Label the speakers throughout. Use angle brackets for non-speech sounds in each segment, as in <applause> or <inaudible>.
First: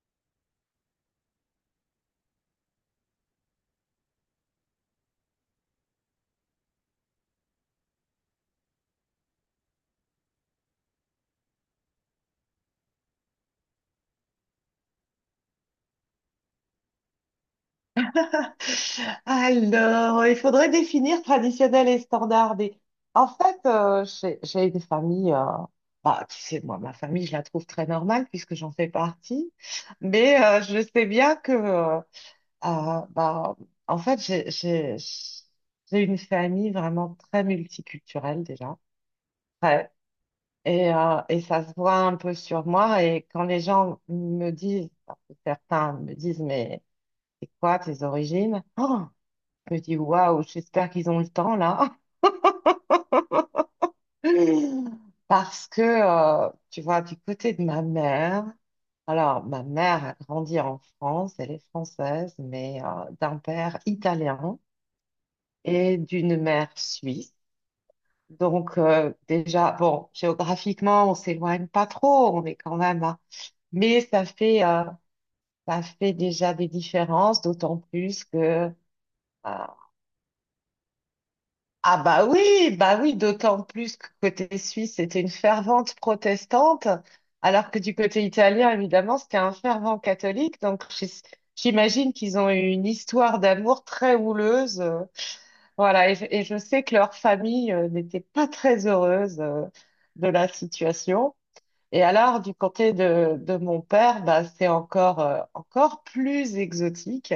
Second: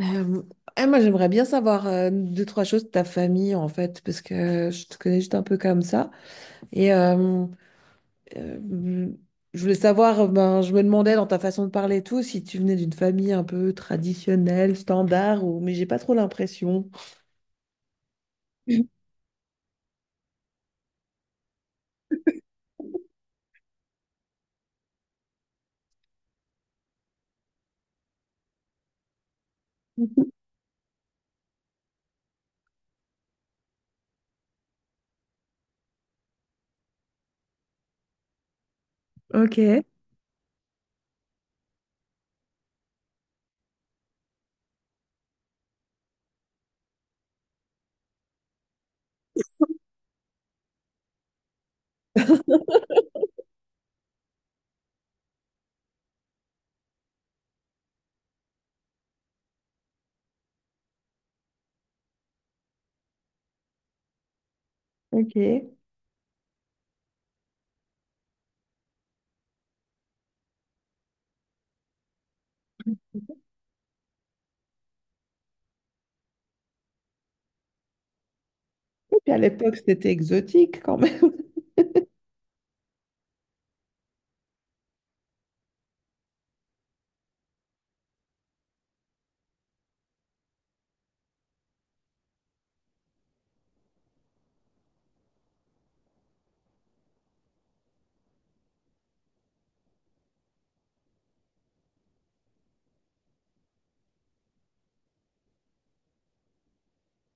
Speaker 1: Euh, moi, j'aimerais bien savoir deux, trois choses de ta famille, en fait, parce que je te connais juste un peu comme ça. Et euh, euh, je voulais savoir, ben, je me demandais dans ta façon de parler et tout, si tu venais d'une famille un peu traditionnelle, standard, ou mais j'ai pas trop l'impression.
Speaker 2: Alors, il faudrait définir traditionnel et standard. Et en fait, j'ai des familles, bah, tu sais, moi, ma famille, je la trouve très normale puisque j'en fais partie. Mais je sais bien que, euh, bah, en fait, j'ai une famille vraiment très multiculturelle déjà.
Speaker 1: Ok,
Speaker 2: Ouais. Et et ça se voit un peu sur moi. Et quand les gens me disent, parce que certains me disent, mais c'est quoi tes origines? Oh, je me dis, waouh, j'espère qu'ils ont le temps là. <laughs> Parce que, tu vois, du côté de ma mère, alors ma mère a grandi en France, elle est française, mais d'un père italien
Speaker 1: ok. Et
Speaker 2: et d'une mère suisse. Donc déjà, bon, géographiquement, on s'éloigne pas trop, on est quand même à- Mais ça fait, euh, ça fait déjà des différences, d'autant plus que...
Speaker 1: puis à
Speaker 2: euh,
Speaker 1: l'époque, c'était exotique quand même. <laughs>
Speaker 2: Ah bah oui, d'autant plus que côté suisse, c'était une fervente protestante, alors que du côté italien, évidemment, c'était un fervent catholique. Donc j'imagine qu'ils ont eu une histoire d'amour très houleuse. Voilà, et je sais que leur famille n'était pas très heureuse de la situation. Et alors, du côté de mon père, bah, c'est encore, encore plus exotique,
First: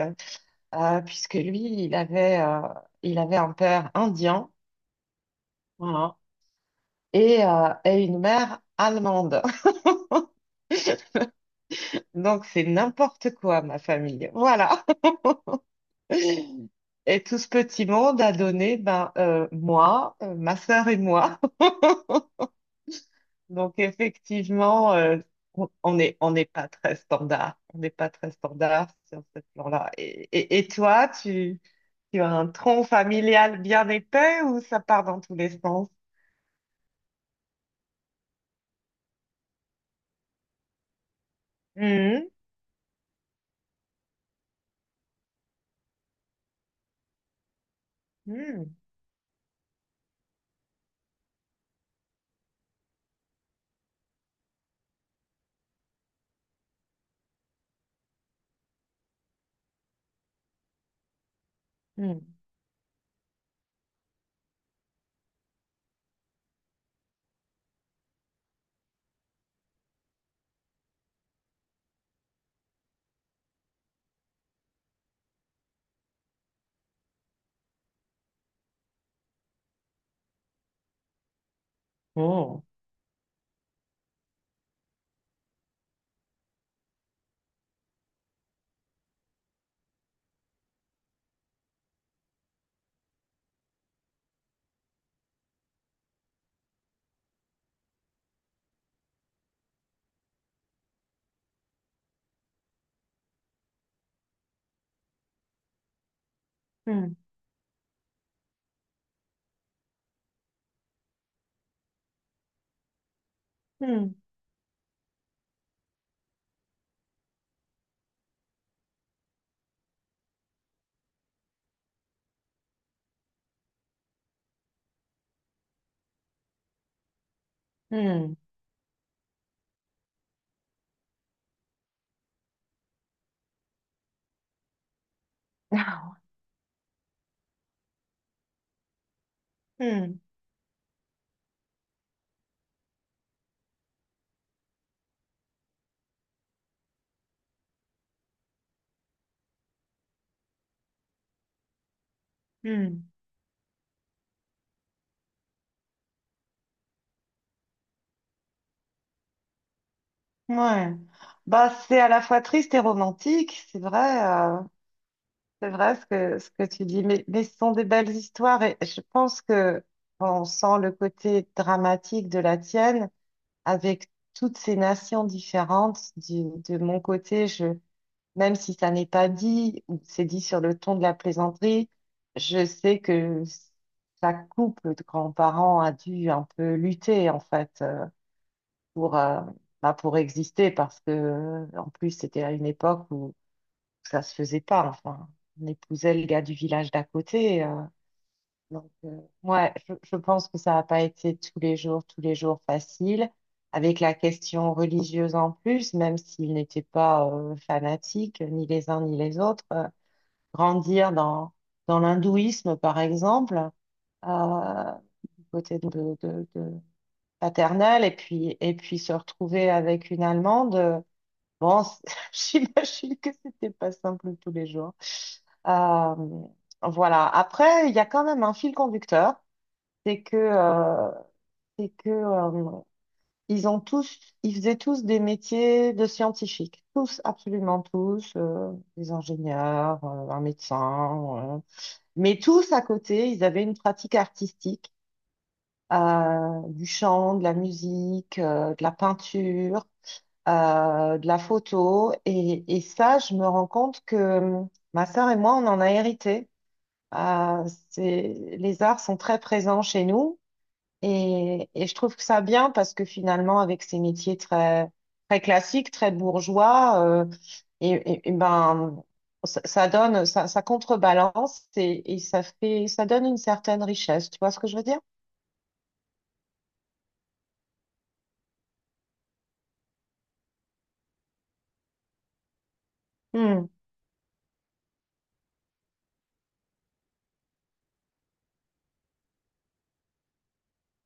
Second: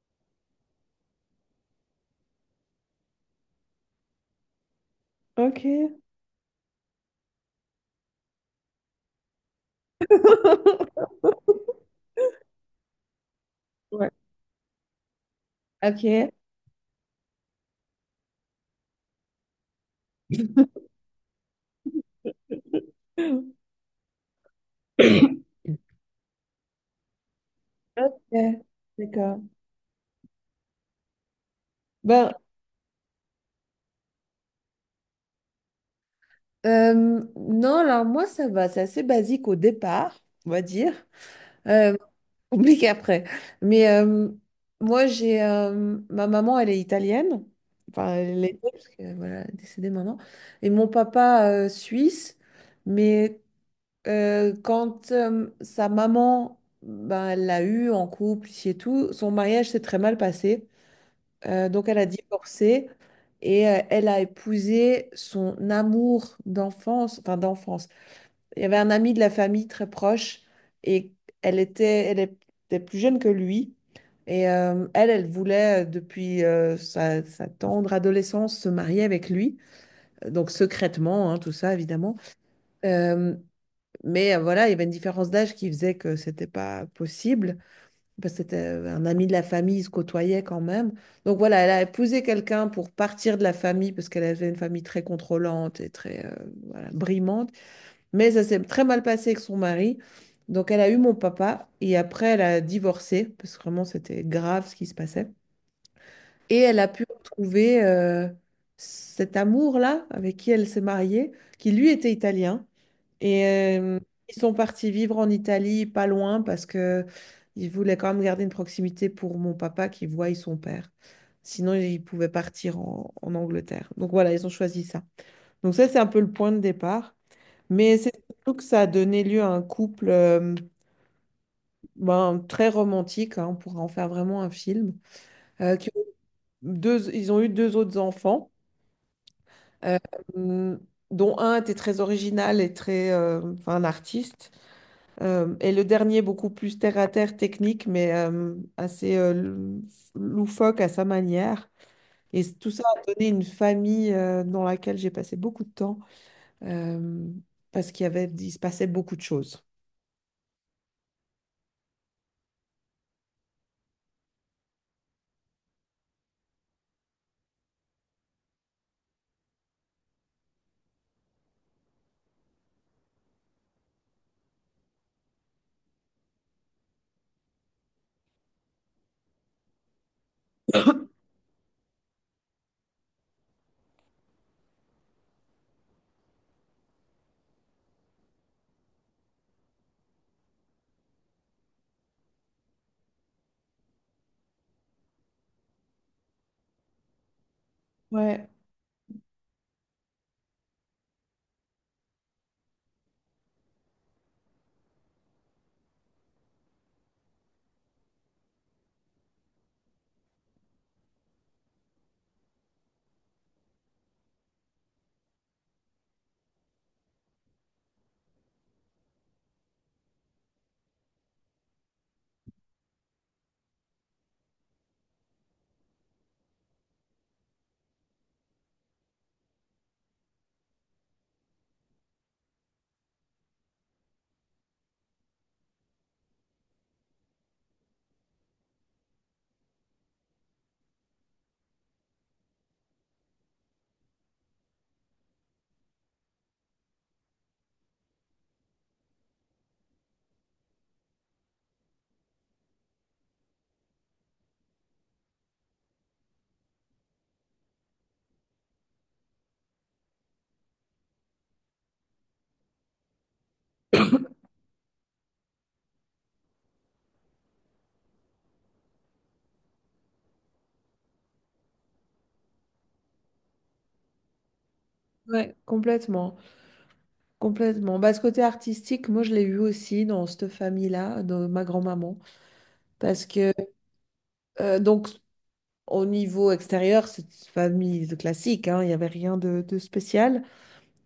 Speaker 2: puisque lui, il avait, euh, il avait un père indien.
Speaker 1: Ok.
Speaker 2: Voilà. Et et une mère allemande. <laughs>
Speaker 1: <laughs>
Speaker 2: Donc c'est n'importe quoi, ma
Speaker 1: Ouais.
Speaker 2: famille. Voilà. <laughs>
Speaker 1: Ok.
Speaker 2: Et tout ce petit monde a donné ben, moi, ma sœur et moi. <laughs> Donc effectivement, on est, on n'est pas très standard. On n'est pas
Speaker 1: Ok.
Speaker 2: très standard sur ce
Speaker 1: D'accord.
Speaker 2: plan-là. Et toi, tu as
Speaker 1: Ben,
Speaker 2: un tronc familial bien épais ou ça part dans tous les sens?
Speaker 1: Non, alors moi, ça va, c'est assez basique au départ, on va dire, euh,
Speaker 2: Hmm,
Speaker 1: <laughs> compliqué après. Mais euh, moi, j'ai ma maman, elle est italienne, enfin, elle l'était
Speaker 2: hmm,
Speaker 1: parce que voilà, elle est décédée maintenant, et mon papa suisse. Mais quand sa maman, ben, elle l'a eu en couple ici et tout, son mariage s'est très mal passé. Donc elle a
Speaker 2: hmm.
Speaker 1: divorcé. Et elle a épousé son amour d'enfance, enfin d'enfance, il y avait un ami de la famille très proche et elle était plus jeune que lui. Et elle, elle voulait depuis sa, sa tendre adolescence se marier avec lui. Donc secrètement, hein, tout ça évidemment.
Speaker 2: Oh.
Speaker 1: Euh, mais voilà, il y avait une différence d'âge qui faisait que c'était pas possible, parce que c'était un ami de la famille, ils se côtoyaient quand même. Donc voilà, elle a épousé quelqu'un pour partir de la famille, parce qu'elle avait une famille très contrôlante et très voilà, brimante. Mais ça s'est très mal passé avec son mari. Donc elle a eu mon papa et après elle a divorcé parce que vraiment c'était grave ce qui se passait. Et elle a pu
Speaker 2: Hmm,
Speaker 1: retrouver cet amour-là avec qui elle s'est mariée, qui lui était italien. Et euh,
Speaker 2: hmm,
Speaker 1: ils sont partis vivre en Italie, pas loin, parce que ils voulaient quand même garder une proximité pour mon papa qui voit son père. Sinon, ils pouvaient partir en Angleterre. Donc voilà, ils ont choisi ça. Donc ça, c'est un peu le point de départ. Mais c'est
Speaker 2: hmm.
Speaker 1: surtout que ça a donné lieu à un couple ben, très romantique, hein, on pourrait en faire vraiment un film. euh, qui ont Ils ont eu deux autres enfants, euh,
Speaker 2: Hmm,
Speaker 1: dont un était très original et très, enfin, un artiste, et le dernier beaucoup plus terre-à-terre technique, mais assez loufoque à sa manière. Tout ça a
Speaker 2: hmm. <laughs>
Speaker 1: donné une famille dans laquelle j'ai passé beaucoup de temps, euh, parce qu'il y avait, il se passait beaucoup de choses.
Speaker 2: Ouais. Bah, c'est à la fois triste et romantique, c'est vrai ce que tu dis, mais ce sont des belles histoires et je pense que on sent le côté dramatique de la tienne avec toutes ces nations différentes. De mon côté, même si ça n'est pas dit ou c'est dit sur le ton de la plaisanterie, je sais que chaque couple de grands-parents a dû un peu lutter en fait pour bah, pour exister parce que, en plus, c'était à une époque où ça se faisait pas. Enfin, on épousait le gars du village d'à côté. euh.
Speaker 1: Ouais,
Speaker 2: donc, euh, ouais, je pense que ça n'a pas été tous les jours facile. Avec la question religieuse en plus, même s'ils n'étaient pas fanatiques, ni les uns ni les autres, grandir dans l'hindouisme, par exemple, euh, du côté de paternel, et puis se retrouver avec une Allemande. Bon, <laughs> j'imagine que c'était pas simple tous les jours. Euh, voilà. Après, il y a quand même un fil conducteur, c'est que, euh, c'est que ils ont tous, ils faisaient tous des métiers de scientifiques, tous, absolument tous, des ingénieurs, un médecin, mais tous à côté, ils avaient une pratique artistique, du chant, de la musique, de la peinture de la photo. Et ça, je me rends compte que ma sœur et moi, on en a hérité. Euh, c'est, les arts sont très présents chez nous et je trouve que ça bien parce que finalement, avec ces métiers très, très classiques, très bourgeois, et ben, ça, ça contrebalance et ça fait, ça donne une certaine richesse. Tu vois ce que je veux dire?
Speaker 1: ouais, complètement. Complètement. Bah, ce côté artistique, moi, je l'ai eu aussi dans cette famille-là, de ma grand-maman. Parce que,
Speaker 2: Hmm,
Speaker 1: donc, au niveau extérieur, c'est une famille de classique, hein, il n'y avait rien de, de spécial.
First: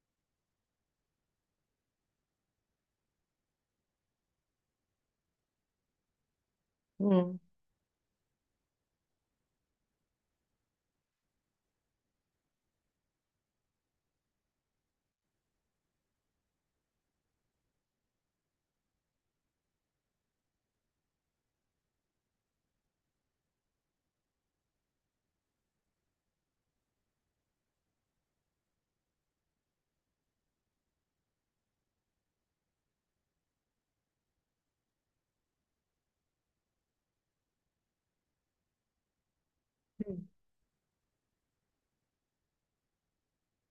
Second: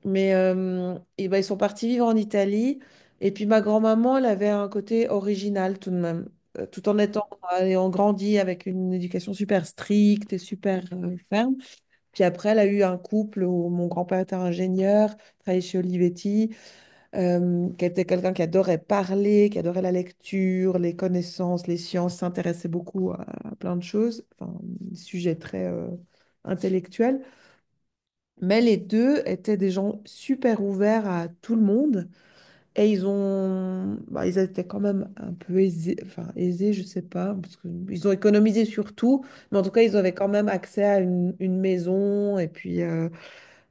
Speaker 1: Mais et ben, ils sont partis vivre en Italie. Et puis, ma grand-maman, elle avait un côté original tout de même. Tout en étant,
Speaker 2: hmm.
Speaker 1: ayant grandi avec une éducation super stricte et super ferme. Puis après, elle a eu un couple où mon grand-père était ingénieur, travaillait chez Olivetti. Qui était quelqu'un qui adorait parler, qui adorait la lecture, les connaissances, les sciences, s'intéressait beaucoup à plein de choses, enfin, des sujets très intellectuels. Mais les deux étaient des gens super ouverts à tout le monde et ils ont, bah, ils étaient quand même un peu aisés, enfin aisés, je sais pas, parce qu'ils ont économisé sur tout, mais en tout cas, ils avaient quand même accès à une maison et puis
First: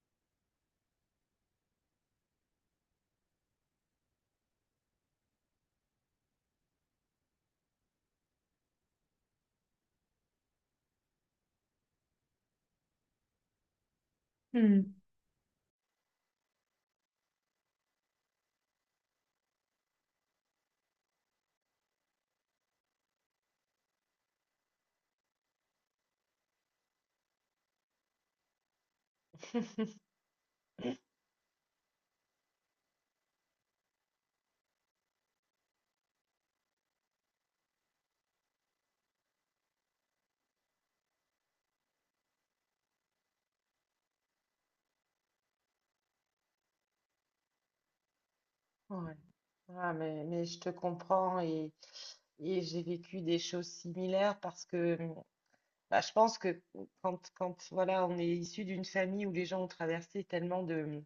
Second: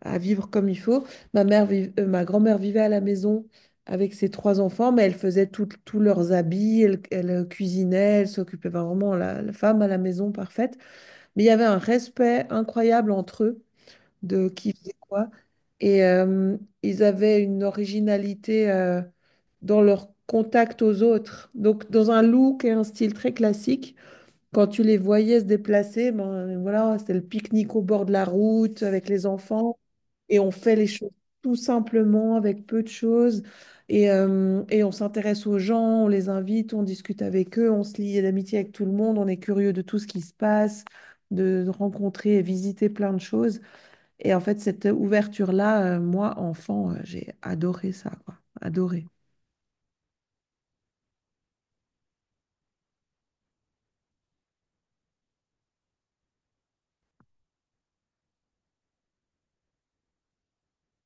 Speaker 1: à vivre comme il faut. Ma grand-mère vivait à la maison avec ses trois enfants, mais elle faisait tous leurs habits, elle, elle, cuisinait, elle s'occupait vraiment la, la femme à la maison parfaite. Mais il y avait un respect incroyable entre eux de qui
Speaker 2: Hmm.
Speaker 1: faisait quoi. Et ils avaient une originalité dans leur contact aux autres. Donc, dans un look et un style très classique, quand tu les voyais se déplacer, ben, voilà, c'était le pique-nique au bord de la route avec les enfants et on fait les choses tout simplement avec peu de choses et on s'intéresse aux gens, on les invite, on discute avec eux, on se lie d'amitié avec tout le monde, on est curieux de tout ce qui se passe, de rencontrer et visiter plein de choses. Et en fait, cette ouverture-là, moi, enfant, j'ai adoré ça, quoi. Adoré.
Speaker 2: Ouais. Ah, mais je te comprends et et j'ai vécu des choses similaires parce que bah, je pense que quand voilà, on est issu d'une famille où les gens ont traversé tellement de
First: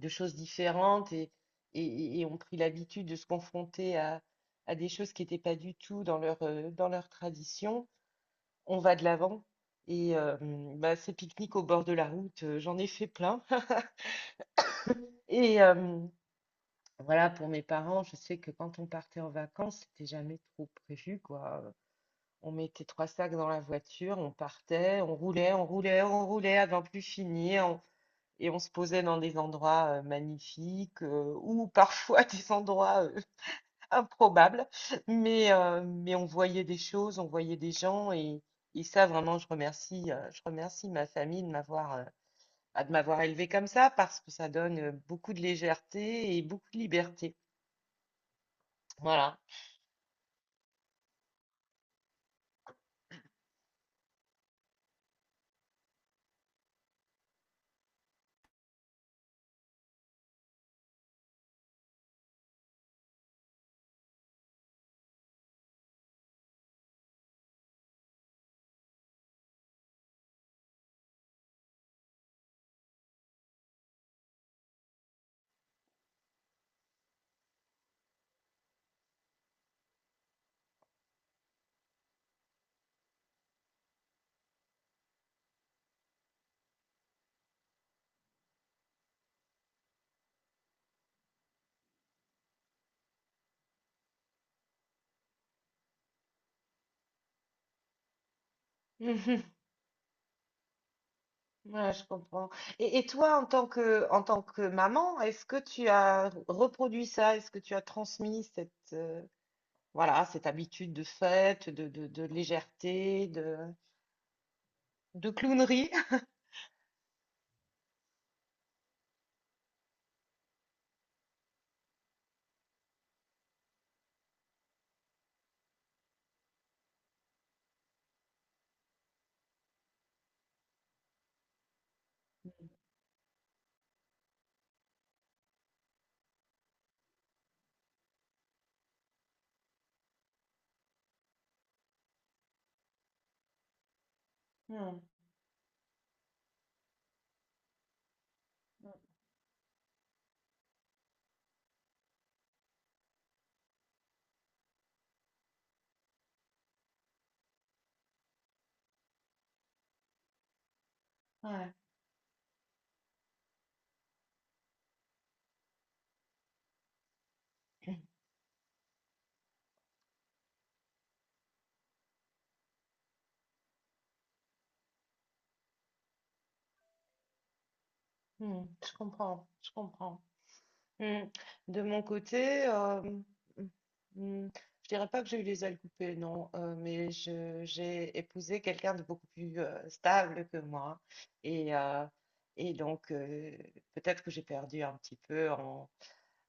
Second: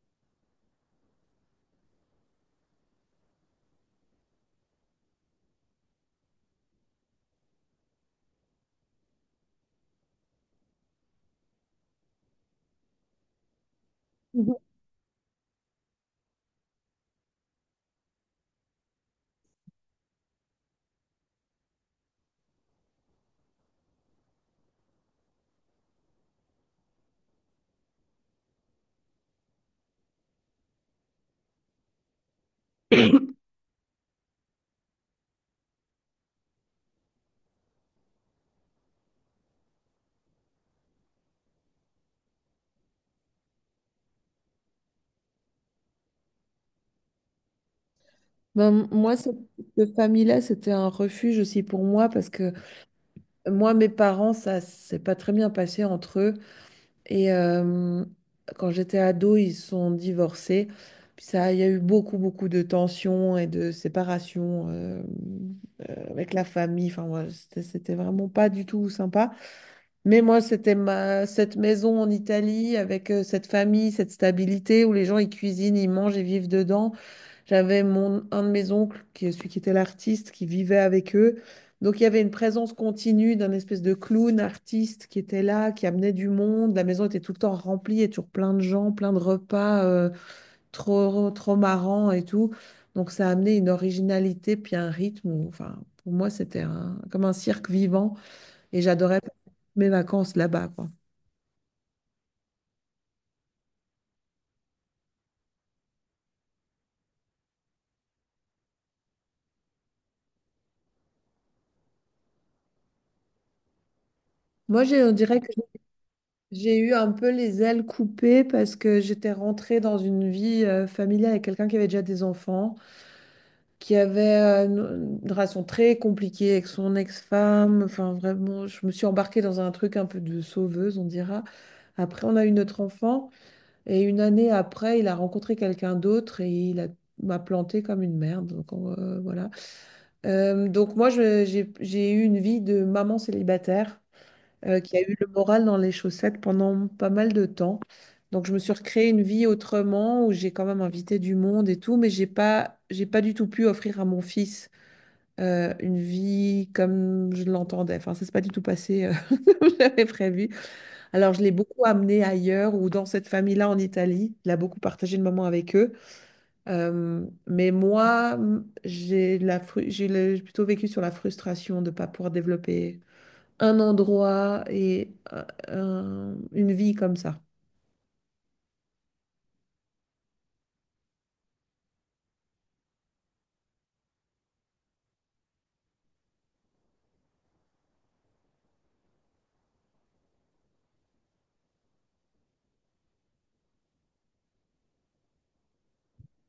Speaker 2: de choses différentes et ont pris l'habitude de se confronter à des choses qui n'étaient pas du tout dans leur dans leur tradition, on va de l'avant. Bah, ces pique-niques au bord de la route, j'en ai fait plein. <laughs>
Speaker 1: Mhm.
Speaker 2: Et, euh, mmh, Voilà, pour mes parents, je sais que quand on partait en vacances, c'était jamais trop prévu, quoi. On mettait trois sacs dans la voiture, on partait, on roulait, on roulait, on roulait avant plus finir, et on se posait dans des endroits magnifiques ou parfois <laughs> des endroits improbables. Mais on voyait des choses, on voyait des gens, et ça, vraiment, je remercie ma famille de m'avoir bah, de m'avoir élevée comme ça parce que ça donne beaucoup de légèreté et beaucoup de liberté.
Speaker 1: Ben, moi, cette,
Speaker 2: Voilà.
Speaker 1: cette famille-là, c'était un refuge aussi pour moi parce que moi, mes parents, ça s'est pas très bien passé entre eux. Et quand j'étais ado, ils se sont divorcés. Puis ça, il y a eu beaucoup, beaucoup de tensions et de séparations avec la famille. Enfin, voilà, c'était vraiment pas du tout sympa. Mais moi, c'était ma, cette maison en Italie avec cette famille, cette stabilité où les gens, ils cuisinent, ils mangent, ils vivent dedans. J'avais mon, un de mes oncles, qui est celui qui était l'artiste, qui vivait avec eux. Donc il y avait une présence continue d'un espèce de clown artiste qui était là, qui amenait du monde. La maison était tout le temps remplie, il y avait toujours plein de gens, plein de repas, trop, trop marrants et tout. Donc ça a amené une originalité, puis un rythme. Enfin, pour moi, c'était comme un cirque vivant et
Speaker 2: <laughs>
Speaker 1: j'adorais
Speaker 2: Mhm.
Speaker 1: mes vacances là-bas, quoi.
Speaker 2: Ouais, je comprends. Et toi, en tant que maman, est-ce que tu as reproduit ça? Est-ce que tu as transmis cette, voilà, cette habitude de fête, de légèreté,
Speaker 1: On
Speaker 2: de
Speaker 1: dirait que
Speaker 2: clownerie? <laughs>
Speaker 1: j'ai eu un peu les ailes coupées parce que j'étais rentrée dans une vie familiale avec quelqu'un qui avait déjà des enfants, qui avait une relation très compliquée avec son ex-femme. Enfin, vraiment, je me suis embarquée dans un truc un peu de sauveuse, on dira. Après, on a eu notre enfant et une année après, il a rencontré quelqu'un d'autre et m'a plantée comme une merde. Donc, voilà. Donc moi, j'ai eu une vie de maman célibataire qui a
Speaker 2: Hmm.
Speaker 1: eu le moral dans les chaussettes pendant pas mal de temps. Donc je me suis recréé une vie autrement où j'ai quand même invité du monde et tout, mais j'ai pas du tout pu offrir à mon fils une vie comme je l'entendais. Enfin, ça s'est pas du tout passé <laughs> comme j'avais prévu. Alors je l'ai
Speaker 2: Ouais.
Speaker 1: beaucoup amené ailleurs ou dans cette famille-là en Italie. Il a beaucoup partagé le moment avec eux. Mais moi, j'ai plutôt vécu sur la frustration de ne pas pouvoir développer un endroit et une vie comme ça.
Speaker 2: Hmm. Je comprends, je comprends. Mm. De mon côté, mm, je dirais pas que j'ai eu les ailes coupées, non, mais j'ai épousé quelqu'un de beaucoup plus stable que moi. Et, euh, et donc, peut-être que j'ai perdu un petit peu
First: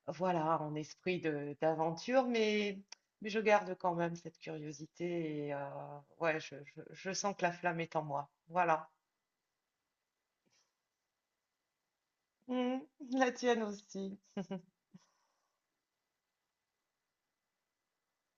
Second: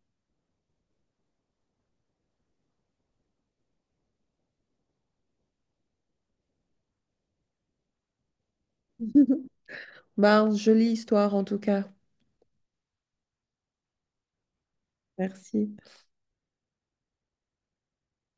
Speaker 2: voilà, en esprit d'aventure, mais je garde quand même cette curiosité. Et ouais, je sens que la flamme est en moi. Voilà.
Speaker 1: <laughs> Bah, jolie histoire en tout cas.
Speaker 2: Mm, la tienne aussi. <laughs>
Speaker 1: Merci.